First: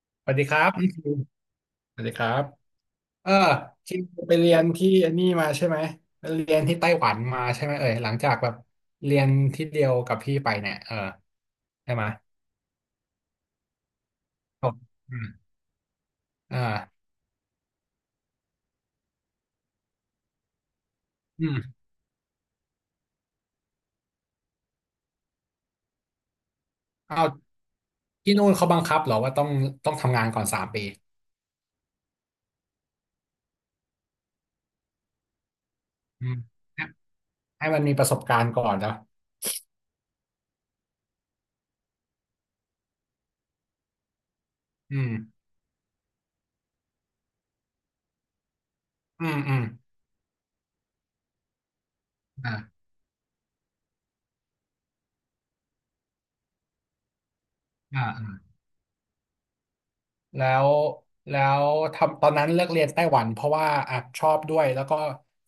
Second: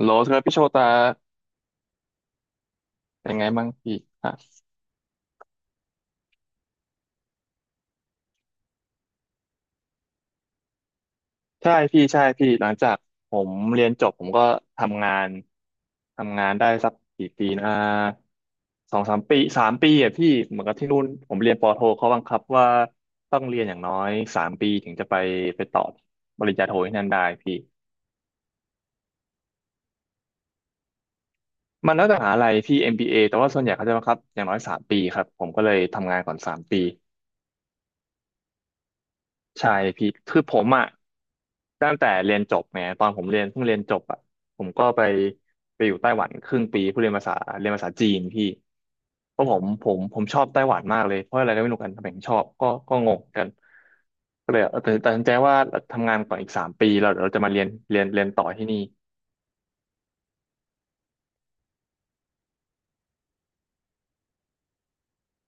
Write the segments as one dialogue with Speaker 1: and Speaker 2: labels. Speaker 1: โหลส
Speaker 2: ส
Speaker 1: ค
Speaker 2: วัส
Speaker 1: รับ
Speaker 2: ดี
Speaker 1: พี่
Speaker 2: ค
Speaker 1: โช
Speaker 2: รับ
Speaker 1: ตา
Speaker 2: พี่คิวสวัสดีครับเอ
Speaker 1: เป็
Speaker 2: อ
Speaker 1: นไงบ้างพี่
Speaker 2: คิว
Speaker 1: อ่ะ
Speaker 2: ไปเรียนที่อันนี่มาใช่ไหมไปเรียนที่ไต้หวันมาใช่ไหมเอ่ยหลังจากแบบเรียนที่เดียวกับพี่ไปเนี่ย
Speaker 1: ใช่
Speaker 2: ใช่
Speaker 1: พี่
Speaker 2: ไหม
Speaker 1: ใช่พี่หลังจากผมเรียนจบผมก็
Speaker 2: ครับ
Speaker 1: ทำงา
Speaker 2: อื
Speaker 1: น
Speaker 2: มอ่า
Speaker 1: ได้สักกี่ปีนะสองสามปีสามปีอ่ะพี่เหมือนกับที่นู่นผม
Speaker 2: อื
Speaker 1: เรียนปอโท
Speaker 2: ม
Speaker 1: เขาบังคับว่าต้องเรียนอย่างน้อยสามปีถึงจะไปต่อปริญญาโทที่นั่นได้
Speaker 2: เอา
Speaker 1: พี่
Speaker 2: ที่นู่นเขาบังคับเหรอว่าต้องทำงานก่อนสามปี
Speaker 1: มันแล้วแต่มหาลัยพี่ MBA แต่ว่าส่วนใหญ่เขาจะบังคับอย่างน้อยสามปีครับผมก็เลยทำงาน
Speaker 2: อื
Speaker 1: ก่อนสาม
Speaker 2: ม
Speaker 1: ปี
Speaker 2: ให้มันมีประสบการณ์ก่อนเนาะ
Speaker 1: ใช่พี่คือผมอ่ะตั้งแต่เรียนจบไงตอนผมเรียนเพิ่งเรียนจบอ่ะผมก็
Speaker 2: อืม
Speaker 1: ไปอยู่ไต้หวันครึ่งปีเพื่อเรียนภาษาจีนพี่
Speaker 2: อืม
Speaker 1: เพราะ
Speaker 2: อืม
Speaker 1: ผมชอบไต้หวันมากเลยเพราะอะไรก็ไม่รู้กันทำไมถึงชอบ
Speaker 2: อ่า
Speaker 1: ก็งงกันก็เลยตัดสินใจว่าทำงานก่อนอีกสามปีเราเดี๋ยวเราจะมา
Speaker 2: อ่า
Speaker 1: เรียน
Speaker 2: อ่า
Speaker 1: ต่อที่นี่
Speaker 2: แล้วแล้วทำตอนนั้นเลือกเรียนไต้หวันเพราะว่าอ่ะชอบด้วยแล้วก็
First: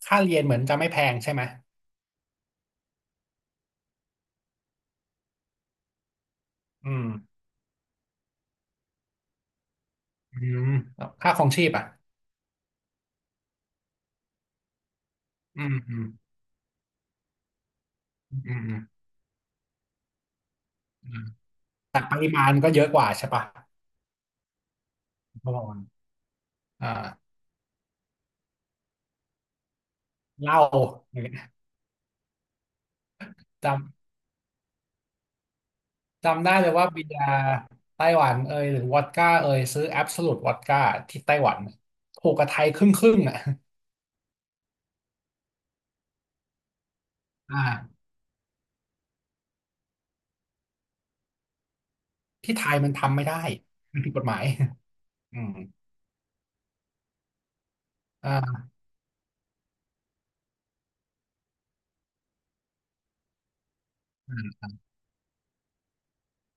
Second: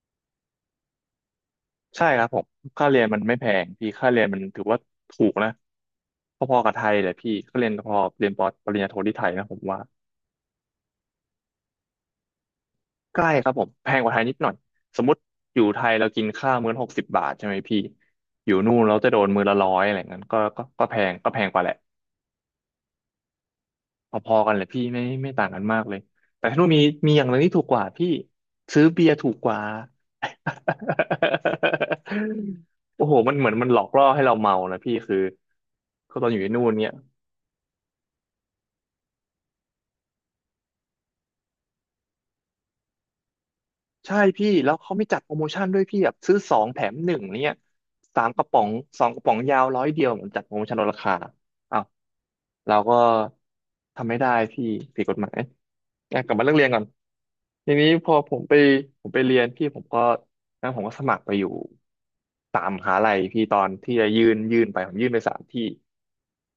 Speaker 2: ค่าเรียนเหมือนจะไม่แพงใช่ไหม
Speaker 1: ใช่ครับผมค่าเรียนมันไม่แพงพี่ค่าเรียนมันถือว่าถูกนะพอๆกับไท
Speaker 2: อื
Speaker 1: ย
Speaker 2: ม
Speaker 1: แหละพี่ก็เรียนพอเรียนปอปริญญาโทที่ไทยนะผมว่า
Speaker 2: อืมแล้วค่าครองชีพอ่ะ
Speaker 1: ใกล้ครับผมแพงกว่าไทยนิดหน่อยสมมติอ
Speaker 2: อื
Speaker 1: ยู่
Speaker 2: ม
Speaker 1: ไทย
Speaker 2: อืม
Speaker 1: เรากินข้าวมื้อ60 บาทใช่ไหมพี่
Speaker 2: อืม
Speaker 1: อ
Speaker 2: อื
Speaker 1: ยู่นู่
Speaker 2: ม
Speaker 1: นเราจะโดนมื้อละร้อยอะไรเงี้ย
Speaker 2: อืม
Speaker 1: ก็แพงกว่าแหละ
Speaker 2: แต่ปริมาณก็เยอะกว่าใช่ปะ
Speaker 1: พอๆกันเลยพี่ไม่ต่า
Speaker 2: ป
Speaker 1: งกั
Speaker 2: ระ
Speaker 1: น
Speaker 2: มา
Speaker 1: มา
Speaker 2: ณ
Speaker 1: กเลยแต่ที่นู่น
Speaker 2: อ
Speaker 1: มีอย่างห
Speaker 2: ่า
Speaker 1: นึงที่ถูกกว่าพี่ซื้อเบียร์ถูกกว่า
Speaker 2: เหล้าอย่างเงี้ย
Speaker 1: โอ้โหมันเหมือนมัน
Speaker 2: จ
Speaker 1: หลอกล่อให้เราเมานะพี่คือก็
Speaker 2: ำ
Speaker 1: ตอนอยู่
Speaker 2: จำได้
Speaker 1: ที่นู่
Speaker 2: เล
Speaker 1: น
Speaker 2: ยว่า
Speaker 1: เนี่ย
Speaker 2: เบียร์ไต้หวันเอยหรือวอดก้าเอยซื้อแอบ o ู u ตวอดก้าที่ไต้หวันถูกกับไทยครึ่งครึ่งอ่ะ
Speaker 1: ใช่พี่แล้วเขาไม่จัดโปรโมชั่นด้วยพี่แบบซื้อสองแถมหนึ่งเนี่ย
Speaker 2: อ่า
Speaker 1: สามกระป๋องสองกระป๋องยาว100 เดียวเหมือนจัดโปรโมชั่นลดราคาอ้าว
Speaker 2: ที่ไท
Speaker 1: เรา
Speaker 2: ยมัน
Speaker 1: ก็
Speaker 2: ทำไม่ได้มัน
Speaker 1: ทำ
Speaker 2: ผิด
Speaker 1: ไม่
Speaker 2: กฎ
Speaker 1: ได้
Speaker 2: หมาย
Speaker 1: พี่ผิดกฎหมา
Speaker 2: อื
Speaker 1: ย
Speaker 2: ม
Speaker 1: อ่ะกลับมาเรื่องเรียนก่อนทีนี้พอ
Speaker 2: อ่า
Speaker 1: ผมไปเรียนพี่ผมก็นั้นผมก็สมัครไปอยู่สามมหาลัยพี่ตอนที่จะ
Speaker 2: อื
Speaker 1: ยื่
Speaker 2: ม
Speaker 1: นไปผมยื่นไปสามที่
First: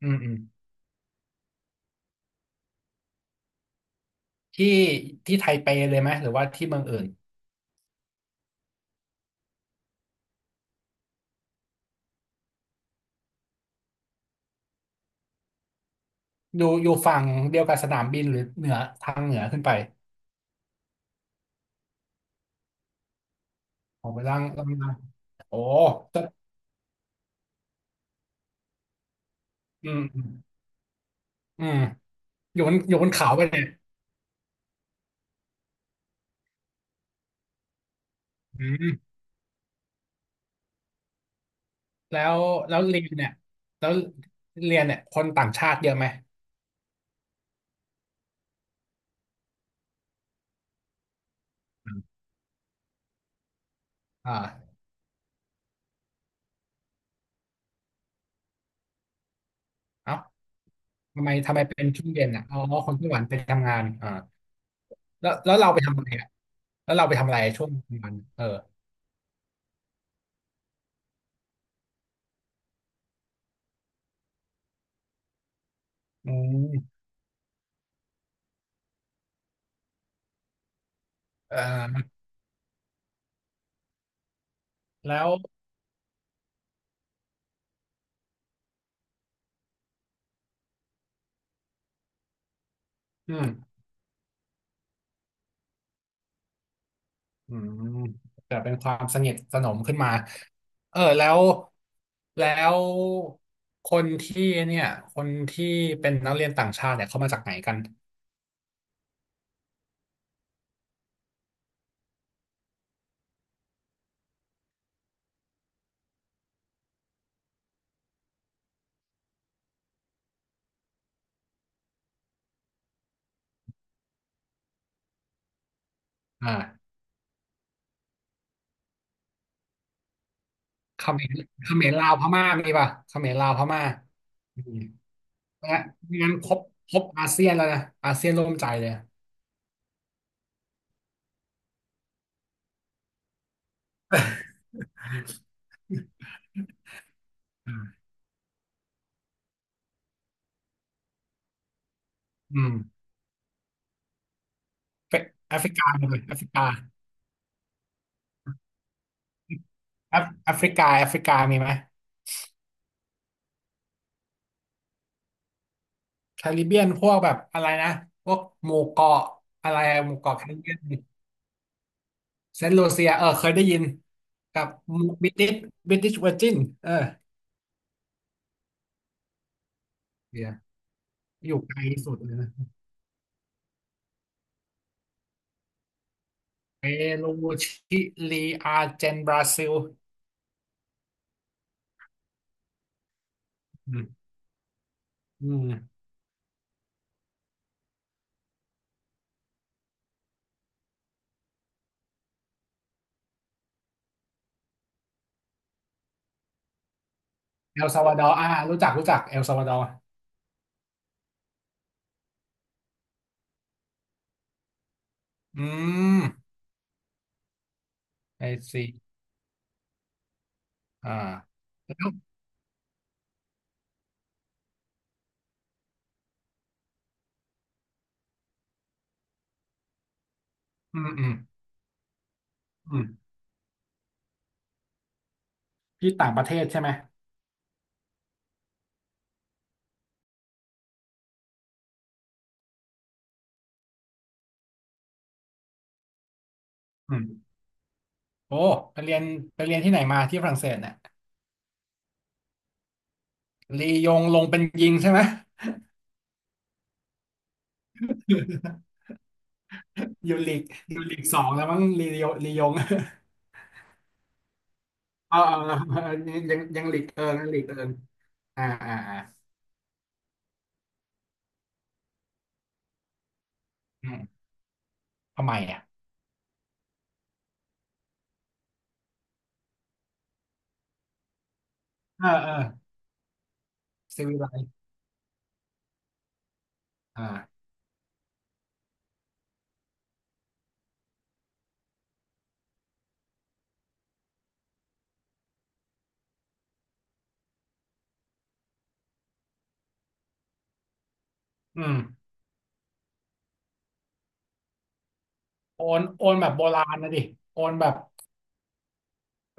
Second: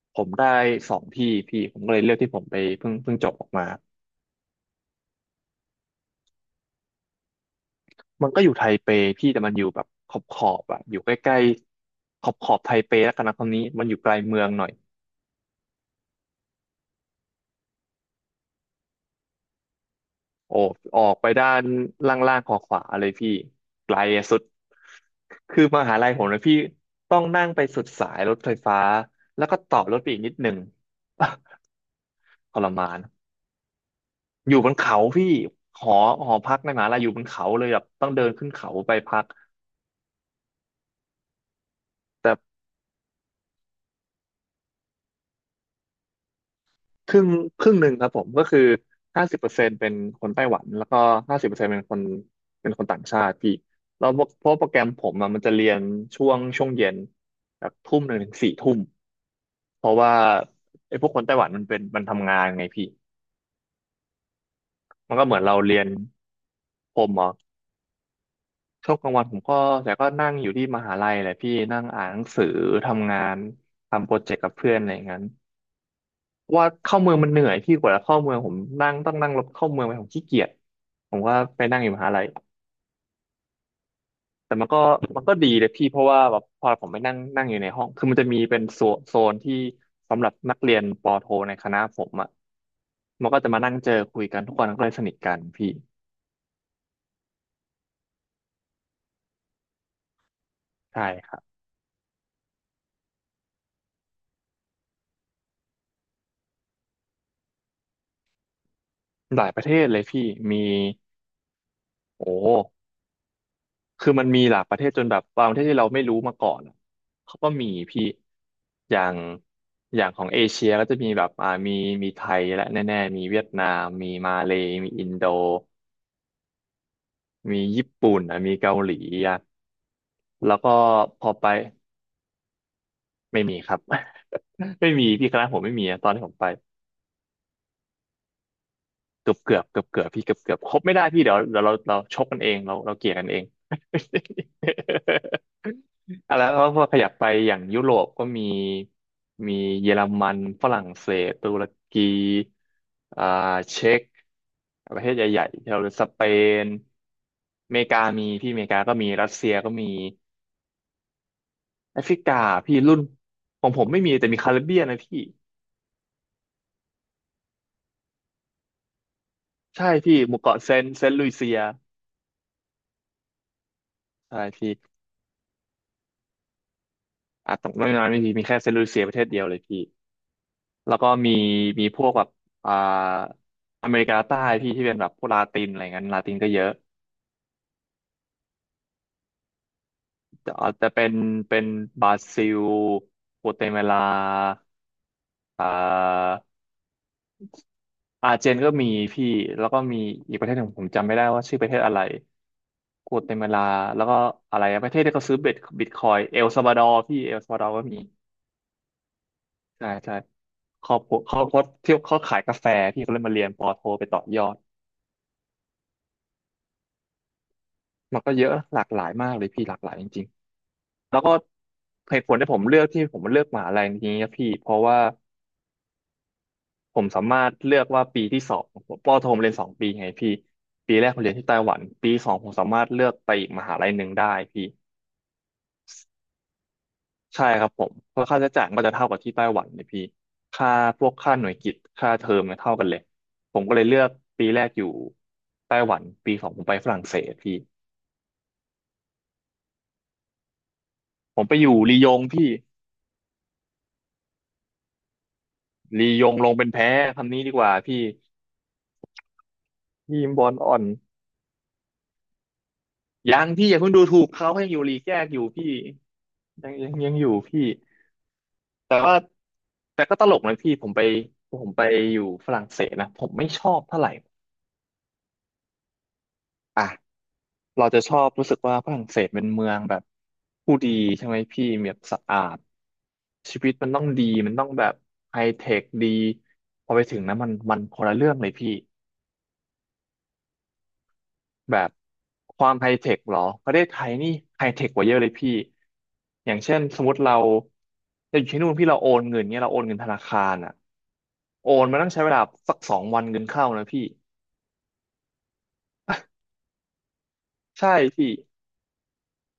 Speaker 2: อื
Speaker 1: ผ
Speaker 2: มอื
Speaker 1: ม
Speaker 2: ม
Speaker 1: ได้สองที่พี่ผมก็เลยเลือกที่ผมไปเพิ่งจบออกมา
Speaker 2: ที่ที่ไทเปเลยไหมหรือว่าที่เมืองอื่น
Speaker 1: มันก็อยู่ไทเปพี่แต่มันอยู่แบบขอบขอบอะอยู่ใกล้ๆขอบขอบไทเปแล้วกันนะตอนนี้มันอยู่ไกลเมืองหน่อย
Speaker 2: อยู่อยู่ฝั่งเดียวกับสนามบินหรือเหนือทางเหนือขึ้นไป
Speaker 1: โอ้ออกไปด้านล่างๆขอขวาเลยพี่ไกล
Speaker 2: ออกไป
Speaker 1: สุ
Speaker 2: ล่า
Speaker 1: ด
Speaker 2: งล่าง โอ้
Speaker 1: คือมหาลัยผ
Speaker 2: จะ
Speaker 1: มนะพี่ต้องนั่งไปสุดสายรถไฟฟ้าแล้วก็ต่อ
Speaker 2: อื
Speaker 1: รถไปอีกนิดหนึ่
Speaker 2: ม
Speaker 1: ง
Speaker 2: อืม
Speaker 1: ท
Speaker 2: อยู่
Speaker 1: ร
Speaker 2: บน
Speaker 1: มา
Speaker 2: อยู่
Speaker 1: น
Speaker 2: บนเขาไปเนี่ย
Speaker 1: อยู่บนเขาพี่หอหอพักในมหาลัยอยู่บนเขาเลยแบบต้องเดินขึ้น
Speaker 2: อื
Speaker 1: เขาไป
Speaker 2: ม
Speaker 1: พัก
Speaker 2: แล้
Speaker 1: แต่
Speaker 2: วแล้วเรียนเนี่ย แล้วเรียนเนี่ยคนต่างชาติเยอะไหม
Speaker 1: ครึ่งครึ่งหนึ่งครับผมก็คือห้าสิบเปอร์เซ็นต์เป็นคนไต้หวันแล้วก็ห้าสิบเปอร์เซ็นต์
Speaker 2: อม
Speaker 1: เป็นคนต่างชาติพี่แล้วเพราะโปรแก
Speaker 2: อ่า
Speaker 1: รมผมอะมันจะเรียนช่วงเย็นแบบ1 ทุ่มถึง4 ทุ่มเพราะว่า
Speaker 2: เอ้า
Speaker 1: ไอ้พวกคน
Speaker 2: ทำไม
Speaker 1: ไต้หวัน
Speaker 2: ทำไมเป็น
Speaker 1: มัน
Speaker 2: ช่วงเย็
Speaker 1: ทำ
Speaker 2: น
Speaker 1: งาน
Speaker 2: อ่ะอ๋อ
Speaker 1: ไงพี่
Speaker 2: คนไต้หวันไปทำงาน
Speaker 1: มันก็
Speaker 2: แล้
Speaker 1: เห
Speaker 2: ว
Speaker 1: มือน
Speaker 2: แล้
Speaker 1: เรา
Speaker 2: วเรา
Speaker 1: เรี
Speaker 2: ไป
Speaker 1: ยน
Speaker 2: ทำอะไรอ่ะแล้ว
Speaker 1: ผ
Speaker 2: เรา
Speaker 1: ม
Speaker 2: ไป
Speaker 1: เหร
Speaker 2: ทำ
Speaker 1: อ
Speaker 2: อะไรช่วงกลางวัน
Speaker 1: ช่วงกลางวันผมก็แต่ก็นั่งอยู่ที่มหาลัยแหละพี่นั่งอ่านหนังสือทำงานทำโปรเจกต์กับเพื่อนอะไรอย่างนั้น
Speaker 2: อื
Speaker 1: เพราะว่า
Speaker 2: ม
Speaker 1: เข้าเมืองมันเหนื่อยพี่กว่าจะเข้าเมืองผมต้องนั่งรถเข้าเมืองไปผมขี้เกียจผมก็
Speaker 2: เอ่
Speaker 1: ไปนั่งอยู่มหา
Speaker 2: อ
Speaker 1: ลัยแต่มั
Speaker 2: แล้
Speaker 1: น
Speaker 2: ว
Speaker 1: ก็ดีเลยพี่เพราะว่าแบบพอผมไปนั่งนั่งอยู่ในห้องคือมันจะมีเป็นโซนที่สำหรับนักเรียนปอโทในคณะผมอ่ะมัน
Speaker 2: อื
Speaker 1: ก็
Speaker 2: ม
Speaker 1: จะมานั่งเจอคุยกันทุกคนก็เลยสนิทกันพี่
Speaker 2: อืมแต่เป็นความสนิทสนมขึ้นมา
Speaker 1: ใช่
Speaker 2: แล้
Speaker 1: ครั
Speaker 2: ว
Speaker 1: บ
Speaker 2: แล้วคนที่เนี่ยคนที่เป็นนักเรียนต่างชาติเนี่ยเขามาจากไหนกัน
Speaker 1: หลายประเทศเลยพี่มีโอ้ คือมันมีหลายประเทศจนแบบบางประเทศที่เราไม่รู้มาก่อนอะเขาก็มีพี่อย่างอย่างของเอเชียก็จะมีแบบมีไทยและแน่ๆมีเวียดนามมีมาเลย์มีอินโด
Speaker 2: อ่า
Speaker 1: มีญี่ปุ่นอ่ะมีเกาหลีอ่ะแล้วก็
Speaker 2: เขม
Speaker 1: พอ
Speaker 2: ร
Speaker 1: ไป
Speaker 2: เขมรลาวพม่ามีป่ะเขมร
Speaker 1: ไม่
Speaker 2: ลาว
Speaker 1: มี
Speaker 2: พ
Speaker 1: ครับ
Speaker 2: ม่าอืม
Speaker 1: ไม่มีพี่คณะผม
Speaker 2: และ
Speaker 1: ไม่มีอะตอนที่ผ
Speaker 2: งั้น
Speaker 1: มไป
Speaker 2: ครบครบอาเซียนแล้วนะอาเซียนร่วมใจเลย
Speaker 1: เกือบเกือบเกือบเกือบพี่เกือบเกือบครบไม่ได้พี่เดี๋ยวเดี๋ยวเราชกกันเองเราเกลี่ยกันเอง อ่ะแล้วก็พอขยับไปอย่างยุโรป
Speaker 2: อ่า
Speaker 1: ก็มีเยอรมันฝรั่งเศสตุรกี
Speaker 2: อืม
Speaker 1: อ่าเช็กประเทศ
Speaker 2: เป็น
Speaker 1: ใหญ่ๆ
Speaker 2: แอฟ
Speaker 1: ที่
Speaker 2: ริ
Speaker 1: เรา
Speaker 2: กาห
Speaker 1: ส
Speaker 2: มดเล
Speaker 1: เป
Speaker 2: ยแอฟริกา
Speaker 1: นอเมริกามีพี่อเมริกาก็มีรัสเซียก็มี
Speaker 2: แอฟริกาแอฟริกามีไหม
Speaker 1: แอฟริกาพี่รุ่นของผมไม่มีแต่มีคาริบเบียนนะพี่
Speaker 2: แคริบเบียนพวกแบบอะไรนะพวกหมู่เกาะอะไร
Speaker 1: ใช่
Speaker 2: ห
Speaker 1: พี่
Speaker 2: มู่
Speaker 1: ห
Speaker 2: เกาะ
Speaker 1: มู่
Speaker 2: แคริ
Speaker 1: เกาะ
Speaker 2: บ
Speaker 1: เซ
Speaker 2: เบียน
Speaker 1: นต์เซนต์ลุยเซีย
Speaker 2: เซนต์ลูเซียเคยได้ยิน
Speaker 1: ใช่
Speaker 2: กับ
Speaker 1: พี่
Speaker 2: บิ t ิชบิติชเวอร์จินเออ
Speaker 1: อ่ะตรงนั้นไม่มีมีแค่เซนต์ลุยเซียประเทศเดียวเลยพี่
Speaker 2: เดี๋ยว
Speaker 1: แล้วก็มี
Speaker 2: อยู่ไกล
Speaker 1: มีพวก
Speaker 2: สุด
Speaker 1: แบบ
Speaker 2: เลยนะ
Speaker 1: อ่าอเมริกาใต้พี่ที่เป็นแบบพวกลาตินอะไรเงี้ยลาตินก็เยอะ
Speaker 2: เปรูชิลีอาร์เจนบราซิล
Speaker 1: อาจจะเป็นบราซิลโกเตมา
Speaker 2: อื
Speaker 1: ลา
Speaker 2: มอื
Speaker 1: อ่
Speaker 2: ม
Speaker 1: าอาร์เจนก็มีพี่แล้วก็มีอีกประเทศหนึ่งผมจำไม่ได้ว่าชื่อประเทศอะไรโกเตมาลาแล้วก็อะไรอะประเทศที่เขาซื้อเบ็ดบิตคอยเอลซัลวาดอร์พี่เอลซัลวาดอร์
Speaker 2: เอ
Speaker 1: ก็
Speaker 2: ล
Speaker 1: มี
Speaker 2: ซัลวาดอร์อ่ารู้จักรู้จักเอลซัลวาดอร์
Speaker 1: ใช่ใช่ครอบครัวเขาเขาที่เขาขายกาแฟพี่เขาเลยมาเรียนปอโทไปต่อยอด
Speaker 2: อืม
Speaker 1: มันก็เย
Speaker 2: ไอ
Speaker 1: อะหลา
Speaker 2: ซี
Speaker 1: กหลายมากเลยพี่หลากหลายจริงๆ
Speaker 2: อ่า
Speaker 1: แล้วก็
Speaker 2: แล้ว
Speaker 1: เหตุผลที่ผมเลือกมหาลัยนี้นะพี่เพราะว่า ผมสามารถเลือกว่าปีที่สองผมปอโทผมเรียนสองปีไงพี่ปี
Speaker 2: อื
Speaker 1: แร
Speaker 2: ม
Speaker 1: กผม
Speaker 2: อื
Speaker 1: เรี
Speaker 2: ม
Speaker 1: ยนที่ไต้หวันปีสองผมสามารถ
Speaker 2: อื
Speaker 1: เลื
Speaker 2: ม
Speaker 1: อกไปอีกมหาลัยหนึ่งได้พี่
Speaker 2: ที่ต่างประเทศใช่ไหม
Speaker 1: ใช่ครับผมเพราะค่าใช้จ่ายมันก็จะเท่ากับที่ไต้หวันเลยพี่ค่าพวกค่าหน่วยกิตค่าเทอมเนี่ยเท่ากันเลยผมก็เลยเลือกปีแรกอยู่ไต้หวันปีสองผมไปฝรั่งเศ
Speaker 2: อืม
Speaker 1: สพี่
Speaker 2: โอ้ไปเรียนไปเรียนที่ไหนมาที่ฝรั่งเศสเนี่ย
Speaker 1: ผมไปอยู่ลียงพี่
Speaker 2: ลียงลงเป็นยิงใช่ไหม
Speaker 1: ลียงลงเป็นแพ้คำนี้ดีกว่าพี่ ทีม
Speaker 2: อยู่
Speaker 1: บอ
Speaker 2: ลี
Speaker 1: ล
Speaker 2: ก
Speaker 1: อ่อน
Speaker 2: อยู่ลีกสองแล้วมั้งลียงลียง
Speaker 1: ยังพี่อย่าเพิ่งดูถูกเขาให้อยู่ลีกแยก
Speaker 2: เอ
Speaker 1: อ
Speaker 2: อ
Speaker 1: ยู่
Speaker 2: เอ
Speaker 1: พี่
Speaker 2: อยัง
Speaker 1: ยัง
Speaker 2: ยัง
Speaker 1: ยัง
Speaker 2: หลีก
Speaker 1: ยัง
Speaker 2: เอิ
Speaker 1: อยู่
Speaker 2: งยังหลี
Speaker 1: พี่
Speaker 2: กเอิงอ่า
Speaker 1: แต่
Speaker 2: อ่า
Speaker 1: ว่า
Speaker 2: อ่า
Speaker 1: แต่ก็ตลกนะพี่ผมไปอยู่ฝรั่งเศสนะผมไม่ชอบเท่าไห
Speaker 2: อื
Speaker 1: ร่
Speaker 2: มทำไมอ่ะ
Speaker 1: อ่ะเราจะชอบรู้สึกว่าฝรั่งเศสเป็นเมืองแบบผู้ดีใช่ไหมพี่มีแบบสะ
Speaker 2: เออ
Speaker 1: อา
Speaker 2: เออ
Speaker 1: ดชีวิตมันต้อง
Speaker 2: ซี
Speaker 1: ดี
Speaker 2: วิไล
Speaker 1: มันต้องแบบไฮเทคดีพอไปถึงนะมัน
Speaker 2: อ่า
Speaker 1: มันคนละเรื่องเลยพี่แบบความไฮเทคเหรอประเทศไทยนี่ไฮเทคกว่าเยอะเลยพี่อย่างเช่นสมมติเราจะอยู่ที่นู่นพี่เราโอนเงินเนี่ยเราโอนเงินธนาคารอ่ะโอ
Speaker 2: อื
Speaker 1: น
Speaker 2: ม
Speaker 1: มันต้องใช้เวลาสัก2 วันเงินเข้านะพี่
Speaker 2: โอนโอนแบบโบราณนะดิโอนแบ
Speaker 1: ใช่
Speaker 2: บ
Speaker 1: พี่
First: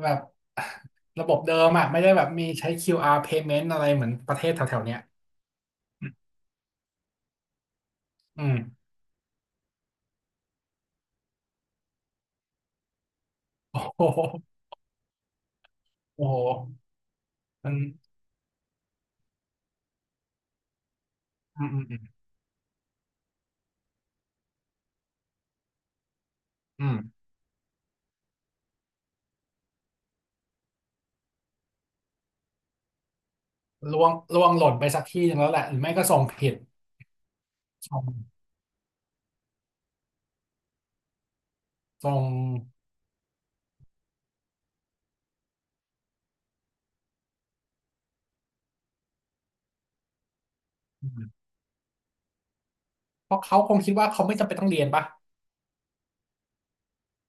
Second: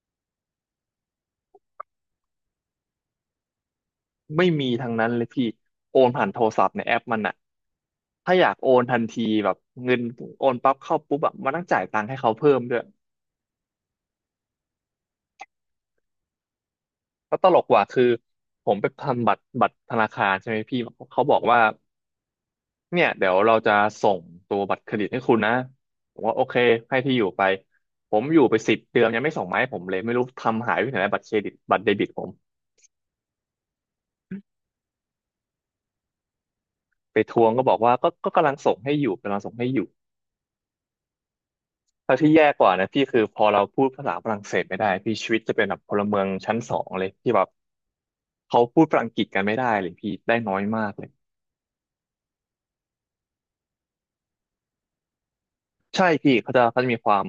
Speaker 2: แบบ ระบบเดิมอ่ะไม่ได้แบบมีใช้ QR payment อะไรเหมือนประเท
Speaker 1: ไม่
Speaker 2: ศแถ
Speaker 1: มี
Speaker 2: วๆ
Speaker 1: ทาง
Speaker 2: เนี้ย
Speaker 1: นั้นเลยพี่โอนผ่านโทรศัพท์ในแอปมันอะถ้า
Speaker 2: อื
Speaker 1: อยา
Speaker 2: ม
Speaker 1: กโอนทันทีแบบเงินโอนปั๊บเข้าปุ๊บแบบมันต้องจ่ายตังค์ให้เขาเพิ่มด้วย
Speaker 2: โอ้โหโอ้โห
Speaker 1: แล้วตลก
Speaker 2: มั
Speaker 1: ก
Speaker 2: น
Speaker 1: ว่าคือผมไปทำบัตรธนาคารใช่ไหมพี่เขาบอกว่า
Speaker 2: อืมอืมอืม
Speaker 1: เนี่ยเดี๋ยวเราจะส่งตัวบัตรเครดิตให้คุณนะผมว่าโอเค
Speaker 2: อืม
Speaker 1: ให้ที่อยู่ไปผมอยู่ไป10 เดือนยังไม่ส่งมาให้ผมเลยไม่รู้ทำหายไปไหนแล้วบัตรเครดิตบัตรเดบิตผม
Speaker 2: ล่วงล่วงหล่นไปสักที่หนึ่งแล้วแหละหรือไม่ก็ส่งผิด
Speaker 1: ไปทวงก็บอกว่า
Speaker 2: ส่ง
Speaker 1: ก็กำลังส่งให้อยู่กำลังส่งให้อยู่
Speaker 2: ส่
Speaker 1: แล้ว
Speaker 2: ง
Speaker 1: ที่แย่กว่านะพี่คือพอเราพูดภาษาฝรั่งเศสไม่ได้พี่ชีวิตจะเป็นแบบพลเมืองชั้นสองเลยที่แบบเขาพูดฝรั่งอังกฤษกันไม่ได้เลยพี่ได้น้อยมากเล
Speaker 2: อื
Speaker 1: ย
Speaker 2: มเพราะเขาคงคิดว่าเขาไม่จำเป็นต้องเรียนปะ
Speaker 1: ใช่พี่เขาจะมีความ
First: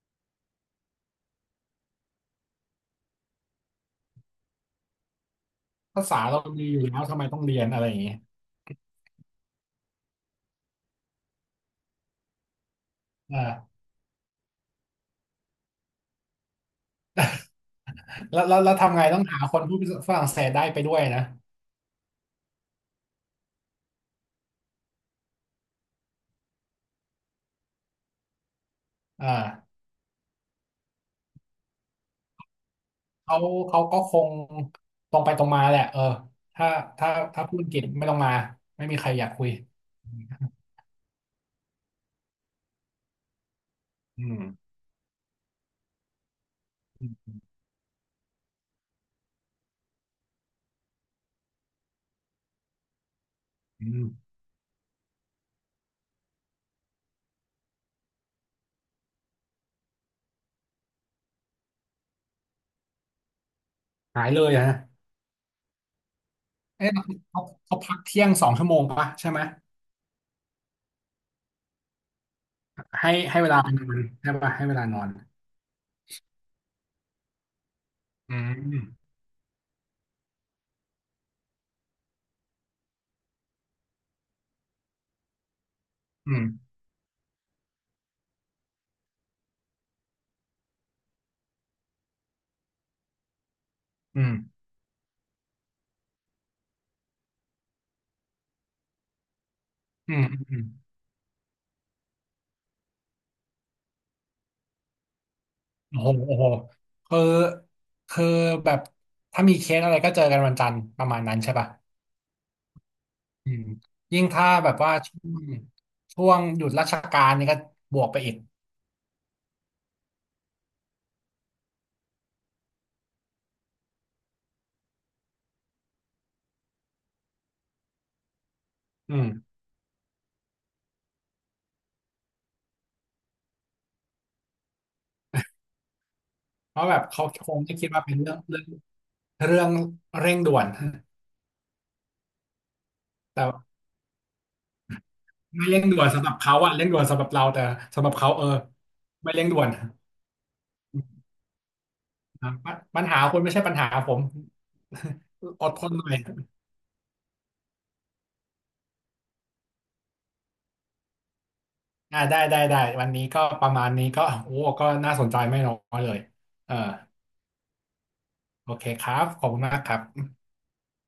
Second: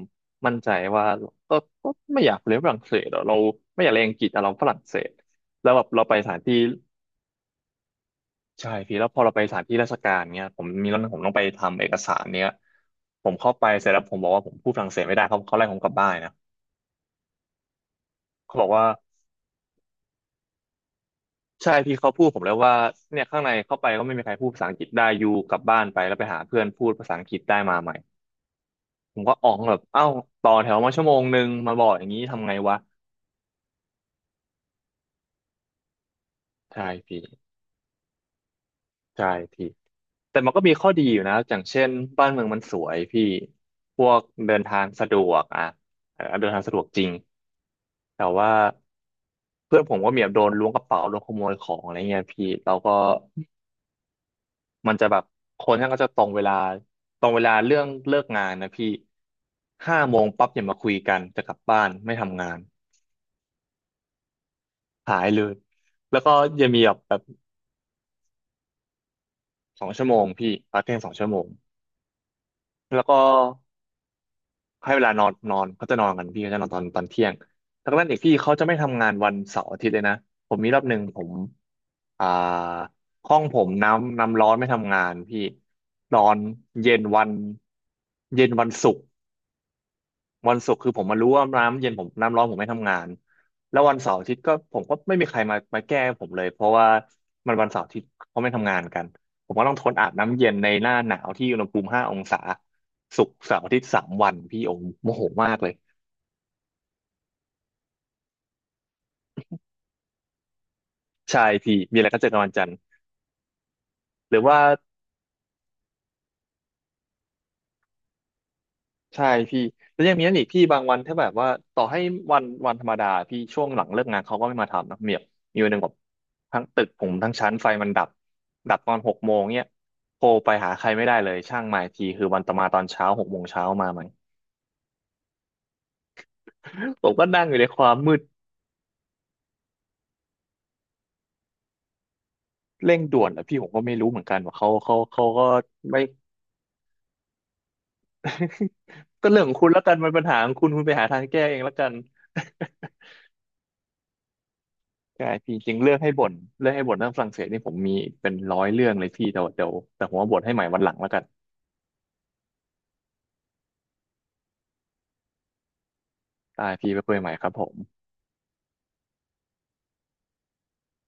Speaker 1: มั่นใจว่าก็ก็ไม่อยากเรียนฝรั่งเศสหรอกเราไม่อยากเรียนอังกฤษแต่เราฝรั่งเศสแล้วแบบเรา
Speaker 2: ภา
Speaker 1: ไป
Speaker 2: ษา
Speaker 1: สถา
Speaker 2: เรา
Speaker 1: นที่
Speaker 2: มีอยู่แล้วทำไมต้องเรียนอะไรอย่างเงี้ย
Speaker 1: ใช่พี่แล้วพอเราไปสถานที่ราชการเนี้ยผมมีเรื่องผมต้องไปทำเอกสารเนี้ยผมเข้าไป
Speaker 2: อ่า
Speaker 1: เสร็จแล้วผมบอกว่าผมพูดฝรั่งเศสไม่ได้เขาไล่ผมกลับบ้านนะ
Speaker 2: แล้ว
Speaker 1: เขา
Speaker 2: แล้ว
Speaker 1: บอก
Speaker 2: แล้ว
Speaker 1: ว่า
Speaker 2: ทำไงต้องหาคนพูดฝรั่งเศสได้ไปด้วยนะ
Speaker 1: ใช่พี่เขาพูดผมแล้วว่าเนี่ยข้างในเข้าไปก็ไม่มีใครพูดภาษาอังกฤษได้อยู่กลับบ้านไปแล้วไปหาเพื่อนพูดภาษาอังกฤษได้มาใหม่ผม
Speaker 2: อ่
Speaker 1: ก็อ๋องแบ
Speaker 2: า
Speaker 1: บเอ้าต่อแถวมา1 ชั่วโมงมาบอกอย่างนี้ทำไงวะ
Speaker 2: เขาเขาก็คงตรงไปตรงมาแหละถ้า
Speaker 1: ใช่
Speaker 2: ถ้า
Speaker 1: พี่
Speaker 2: ถ้าพูดอังกฤษไม่ต้องมาไม่มีใครอ
Speaker 1: ใช่
Speaker 2: ยากคุย
Speaker 1: พี่แต่มันก็มีข้อดีอยู่นะอย่างเช่นบ้านเมืองมันสวยพี่พวก
Speaker 2: อื
Speaker 1: เดิน
Speaker 2: ม
Speaker 1: ทางสะดวกอ่ะเออเดินทางสะดวกจริง
Speaker 2: อืม
Speaker 1: แต่ว่าเพื่อนผมก็มีแบบโดนล้วงกระเป๋าโดนขโมยของอะไรเงี้ยพี่เราก็
Speaker 2: อืม
Speaker 1: มันจะแบบคนท่านก็จะตรงเวลาตรงเวลาเรื่องเลิกงานนะพี่5 โมงปั๊บอย่ามาคุยกันจะกลับบ้านไม่ทำงาน
Speaker 2: หายเลยอะนะ
Speaker 1: หายเลยแล้วก็จะมีแบ
Speaker 2: เอ๊ะ
Speaker 1: บแบบ
Speaker 2: เขาเขาพักเที่ยงสองชั่วโมงปะใช่ไหม
Speaker 1: สองชั่วโมงพี่พักเที่ยงสองชั่วโมงแล้ว
Speaker 2: ให้
Speaker 1: ก็
Speaker 2: ให้เวลานอนใช่ปะให้เวลา
Speaker 1: ให้
Speaker 2: น
Speaker 1: เว
Speaker 2: อน
Speaker 1: ลานอนนอนเขาจะนอนกันพี่เขาจะนอนตอนเที่ยงดังนั้นอีกพี่
Speaker 2: อื
Speaker 1: เขาจะไม่ทำงา
Speaker 2: ม
Speaker 1: นวันเสาร์อาทิตย์เลยนะผมมีรอบหนึ่งผมอ่าห้องผมน้ำร้อนไม่ทำงานพี่นอ
Speaker 2: อื
Speaker 1: น
Speaker 2: ม
Speaker 1: เย็นวันเย็นวันศุกร์ วันศุกร์คือผมมารู้ว่าน้ำเย็นผมน้ำร้อนผมไม่ทำงานแล้ววันเสาร์
Speaker 2: อื
Speaker 1: อา
Speaker 2: ม
Speaker 1: ทิตย์ก็ผมก็ไม่มีใครมามาแก้ผมเลยเพราะว่ามันวันเสาร์อาทิตย์เขาไม่ทำงานกันผมก็ต้องทนอาบ
Speaker 2: อืม
Speaker 1: น้ำเย็น
Speaker 2: อืม
Speaker 1: ในหน้าหนาวที่อุณหภูมิ5 องศาศุกร์เสาร์อาทิตย์3 วันพี่โอมโมโหมากเลย
Speaker 2: โอ้โหโอ้โหคือคือแบบถ้ามีเคสอะไรก็เจอกันวันจันทร์ประมาณนั้น
Speaker 1: ใช่
Speaker 2: ใช่ป่ะ
Speaker 1: พี่มีอะไรก็เจอกันวันจันทร์
Speaker 2: อืมยิ่ง
Speaker 1: หรือ
Speaker 2: ถ้า
Speaker 1: ว่า
Speaker 2: แบบว่าช่วงหยุดราชการนี่ก็บวกไปอีก
Speaker 1: ใช่พี่แล้วยังมีนั่นอีกพี่บางวันถ้าแบบว่าต่อให้วันธรรมดาพี่ช่วงหลังเลิกงานเขาก็ไม่มาทำนะเมียมีวันหนึ่งแบบทั้งตึกผมทั้งชั้นไฟมันดับดับตอนห
Speaker 2: อื
Speaker 1: กโมง
Speaker 2: ม
Speaker 1: เนี่ยโทรไปหาใครไม่ได้เลยช่างมาอีกทีคือวันต่อมาตอนเช้าหกโมงเช้ามาไหม
Speaker 2: เพราะแบ บ
Speaker 1: ผมก็
Speaker 2: เขา
Speaker 1: นั่ง
Speaker 2: ค
Speaker 1: อ
Speaker 2: ง
Speaker 1: ยู่ใน
Speaker 2: ไม่
Speaker 1: ค
Speaker 2: คิ
Speaker 1: วา
Speaker 2: ด
Speaker 1: ม
Speaker 2: ว่า
Speaker 1: มื
Speaker 2: เป็น
Speaker 1: ด
Speaker 2: เรื่องเร่งด่วน
Speaker 1: เร่งด่วน
Speaker 2: แต่
Speaker 1: อะพี่ผมก็ไม่รู้เหมือนกันว่าเขาก็
Speaker 2: ไม่เร่งด่
Speaker 1: ไม่
Speaker 2: วนสำหรับเขาอะเร่งด่วนสำหรับเราแต่สำหรับเขา
Speaker 1: ก็
Speaker 2: ไม่
Speaker 1: เรื่อง
Speaker 2: เร่ง
Speaker 1: ของ
Speaker 2: ด่ว
Speaker 1: คุ
Speaker 2: น
Speaker 1: ณแล้
Speaker 2: นะ
Speaker 1: วกันมันปัญหาของคุณคุณไปหาทางแก้เองแล้วกัน
Speaker 2: ปปัญหาคุณไม่ใช่ปัญหาผม
Speaker 1: ใช่พี่
Speaker 2: อ
Speaker 1: จ
Speaker 2: ด
Speaker 1: ริง
Speaker 2: ท
Speaker 1: เลื
Speaker 2: น
Speaker 1: อก
Speaker 2: หน่
Speaker 1: ให้
Speaker 2: อย
Speaker 1: บ่นเลือกให้บ่นเรื่องฝรั่งเศสนี่ผมมีเป็น100 เรื่องเลยพี่แต่ว่าเดี๋ยวแต่ผมว่าบ่นให้ใหม่วันหลังแล้วกัน
Speaker 2: ได้วันนี้ก็ประมาณนี้ก็ก็น่าสนใจไม่น้อยเลย
Speaker 1: ได้
Speaker 2: เออ
Speaker 1: พี่ไปคุยใหม่ครับผม
Speaker 2: โอเคครับขอบคุณมากครับ